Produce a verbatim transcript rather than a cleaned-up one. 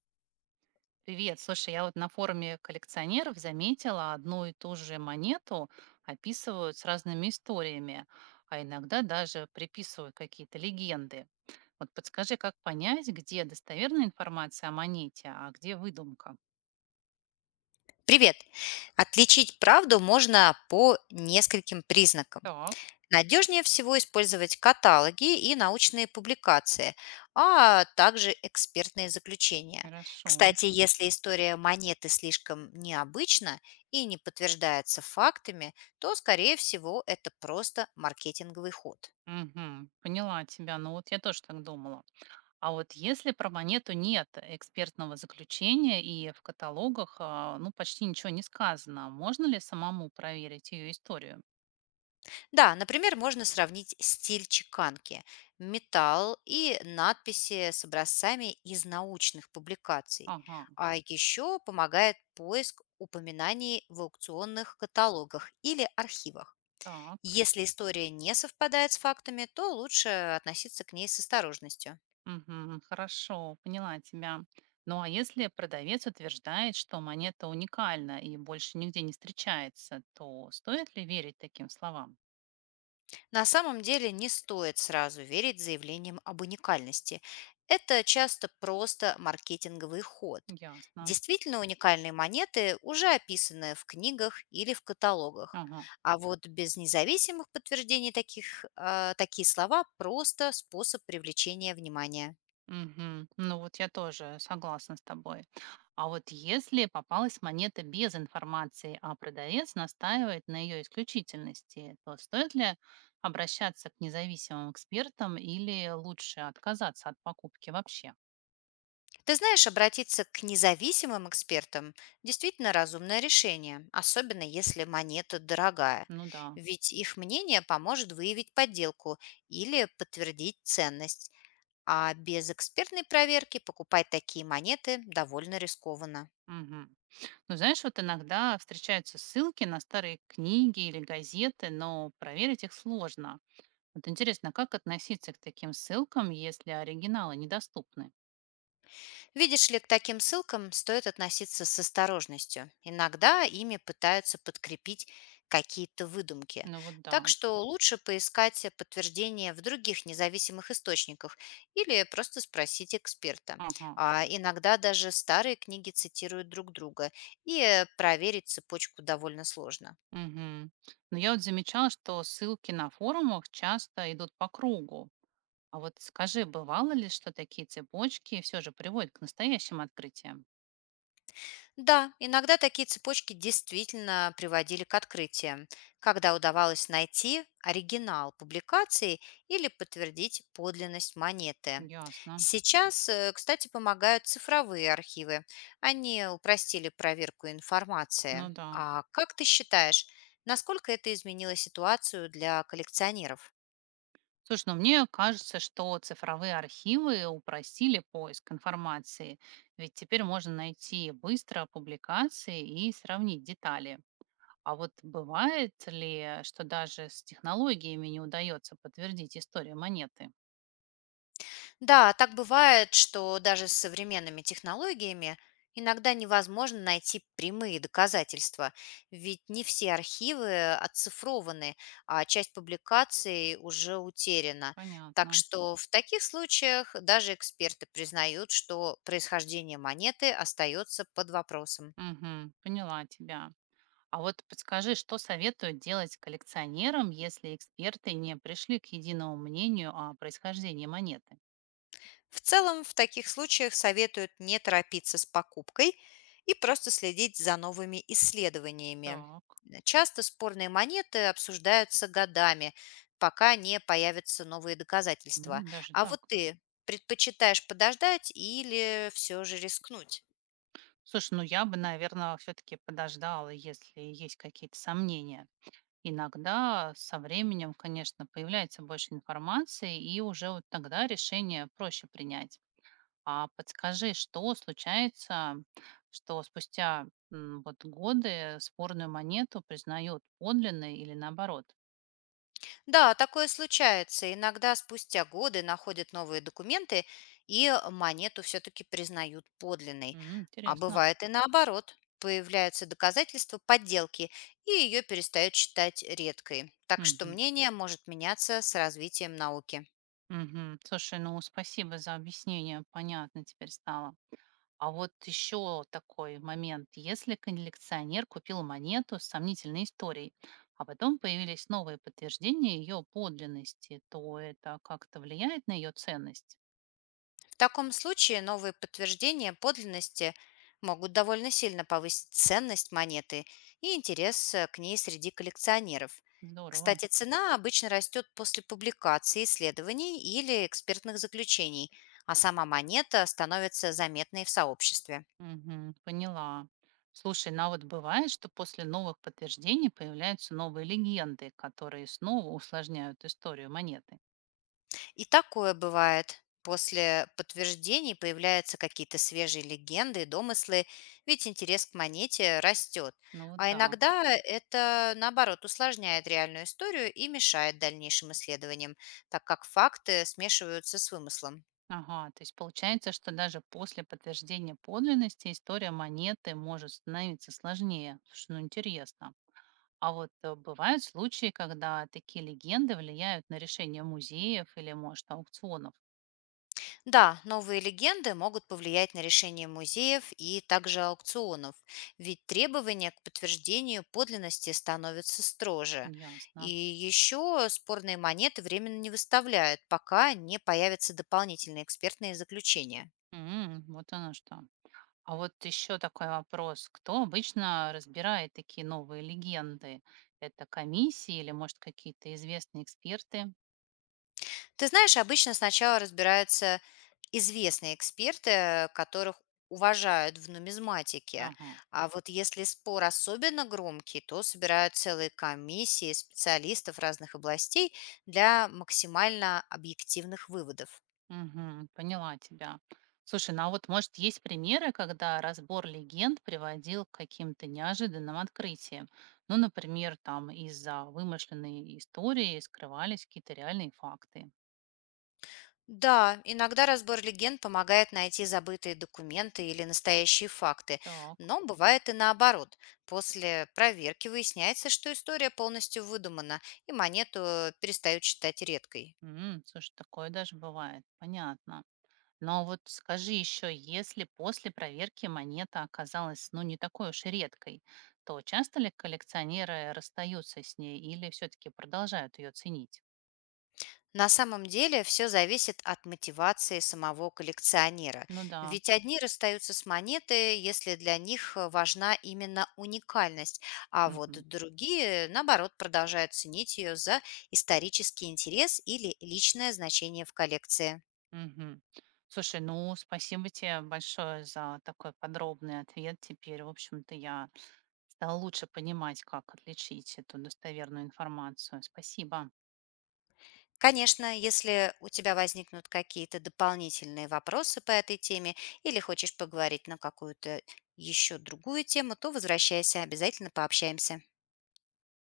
Привет, слушай, я вот на форуме коллекционеров заметила одну и ту же монету описывают с разными историями, а иногда даже приписывают какие-то легенды. Вот подскажи, как понять, где достоверная информация о монете, а где выдумка? Привет! Отличить правду можно по нескольким признакам. Так, Надежнее всего использовать каталоги и научные публикации, а также экспертные заключения. хорошо. Кстати, если история монеты слишком необычна и не подтверждается фактами, то, скорее всего, это просто маркетинговый ход. Мгм, поняла тебя. Ну вот я тоже так думала. А вот если про монету нет экспертного заключения и в каталогах, а, ну, почти ничего не сказано, можно ли самому проверить ее историю? Да, например, можно сравнить стиль чеканки, металл и надписи с образцами из научных публикаций. Ага. А еще помогает поиск упоминаний в аукционных каталогах или архивах. Так, Если история не совпадает с фактами, то лучше относиться к ней с осторожностью. мгм, хорошо, поняла тебя. Ну а если продавец утверждает, что монета уникальна и больше нигде не встречается, то стоит ли верить таким словам? На самом деле не стоит сразу верить заявлениям об уникальности. Это часто просто маркетинговый ход. Ясно. Действительно уникальные монеты уже описаны в книгах или в каталогах. Ага. А вот без независимых подтверждений таких, а, такие слова– просто способ привлечения внимания. Мгм. Ну вот я тоже согласна с тобой. А вот если попалась монета без информации, а продавец настаивает на ее исключительности, то стоит ли обращаться к независимым экспертам или лучше отказаться от покупки вообще? Ты знаешь, обратиться к независимым экспертам действительно разумное решение, особенно если монета дорогая. Ну да. Ведь их мнение поможет выявить подделку или подтвердить ценность. А без экспертной проверки покупать такие монеты довольно рискованно. Мгм. Ну, знаешь, вот иногда встречаются ссылки на старые книги или газеты, но проверить их сложно. Вот интересно, а как относиться к таким ссылкам, если оригиналы недоступны? Видишь ли, к таким ссылкам стоит относиться с осторожностью. Иногда ими пытаются подкрепить какие-то выдумки. Ну вот да. Так что лучше поискать подтверждение в других независимых источниках или просто спросить эксперта. Ага. А иногда даже старые книги цитируют друг друга, и э, проверить цепочку довольно сложно. Мгм. Но я вот замечала, что ссылки на форумах часто идут по кругу. А вот скажи, бывало ли, что такие цепочки все же приводят к настоящим открытиям? Да, иногда такие цепочки действительно приводили к открытиям, когда удавалось найти оригинал публикации или подтвердить подлинность монеты. Ясно. Сейчас, э, кстати, помогают цифровые архивы. Они упростили проверку Ну информации. да. А как ты считаешь, насколько это изменило ситуацию для коллекционеров? Слушай, ну мне кажется, что цифровые архивы упростили поиск информации, ведь теперь можно найти быстро публикации и сравнить детали. А вот бывает ли, что даже с технологиями не удается подтвердить историю монеты? Да, так бывает, что даже с современными технологиями иногда невозможно найти прямые доказательства, ведь не все архивы отцифрованы, а часть публикаций уже утеряна. Так Понятно. что в таких случаях даже эксперты признают, что происхождение монеты остается под вопросом. Мгм, поняла тебя. А вот подскажи, что советуют делать коллекционерам, если эксперты не пришли к единому мнению о происхождении монеты? В целом, в таких случаях советуют не торопиться с покупкой и просто следить за новыми исследованиями. Так, Часто спорные монеты обсуждаются годами, пока не появятся новые доказательства. м, даже А вот так. ты предпочитаешь подождать или все же рискнуть? Слушай, ну я бы, наверное, все-таки подождала, если есть какие-то сомнения. Иногда со временем, конечно, появляется больше информации, и уже вот тогда решение проще принять. А подскажи, что случается, что спустя м, вот годы спорную монету признают подлинной или наоборот? Да, такое случается. Иногда спустя годы находят новые документы и монету все-таки признают подлинной. М, А интересно. бывает и наоборот. Появляются доказательства подделки, и ее перестают считать редкой. Так что Мгм. мнение может меняться с развитием науки. Мгм. Слушай, ну спасибо за объяснение, понятно теперь стало. А вот еще такой момент. Если коллекционер купил монету с сомнительной историей, а потом появились новые подтверждения ее подлинности, то это как-то влияет на ее ценность. В таком случае новые подтверждения подлинности могут довольно сильно повысить ценность монеты и интерес э, к ней среди коллекционеров. Здорово. Кстати, цена обычно растет после публикации исследований или экспертных заключений, а сама монета становится заметной в сообществе. Мгм, поняла. Слушай, ну а вот бывает, что после новых подтверждений появляются новые легенды, которые снова усложняют историю монеты. И такое бывает. После подтверждений появляются какие-то свежие легенды и домыслы, ведь интерес к монете растет. Ну вот А да. иногда это, наоборот, усложняет реальную историю и мешает дальнейшим исследованиям, так как факты смешиваются с вымыслом. Ага, то есть получается, что даже после подтверждения подлинности история монеты может становиться сложнее. Слушай, ну интересно. А вот э, бывают случаи, когда такие легенды влияют на решение музеев или, может, аукционов. Да, новые легенды могут повлиять на решение музеев и также аукционов, ведь требования к подтверждению подлинности становятся строже. И Ясно. еще спорные монеты временно не выставляют, пока не появятся дополнительные экспертные заключения. М, вот оно что. А вот еще такой вопрос. Кто обычно разбирает такие новые легенды? Это комиссии или, может, какие-то известные эксперты? Ты знаешь, обычно сначала разбираются известные эксперты, которых уважают в нумизматике. Ага. А вот если спор особенно громкий, то собирают целые комиссии специалистов разных областей для максимально объективных выводов. Мгм. Поняла тебя. Слушай, ну а вот, может, есть примеры, когда разбор легенд приводил к каким-то неожиданным открытиям? Ну, например, там из-за вымышленной истории скрывались какие-то реальные факты. Да, иногда разбор легенд помогает найти забытые документы или настоящие факты, Так. но бывает и наоборот. После проверки выясняется, что история полностью выдумана, и монету перестают считать редкой. М, слушай, такое даже бывает. Понятно. Но вот скажи еще, если после проверки монета оказалась, ну, не такой уж и редкой, то часто ли коллекционеры расстаются с ней или все-таки продолжают ее ценить? На самом деле все зависит от мотивации самого коллекционера, Ну да. ведь одни расстаются с монетой, если для них э, важна именно уникальность, а вот Мгм. другие, наоборот, продолжают ценить ее за исторический интерес или личное значение в коллекции. Мгм. Слушай, ну, спасибо тебе большое за такой подробный ответ. Теперь, в общем-то, я стала лучше понимать, как отличить эту достоверную информацию. Спасибо. Конечно, если у тебя возникнут какие-то дополнительные вопросы по этой теме или хочешь поговорить на какую-то еще другую тему, то возвращайся, обязательно пообщаемся.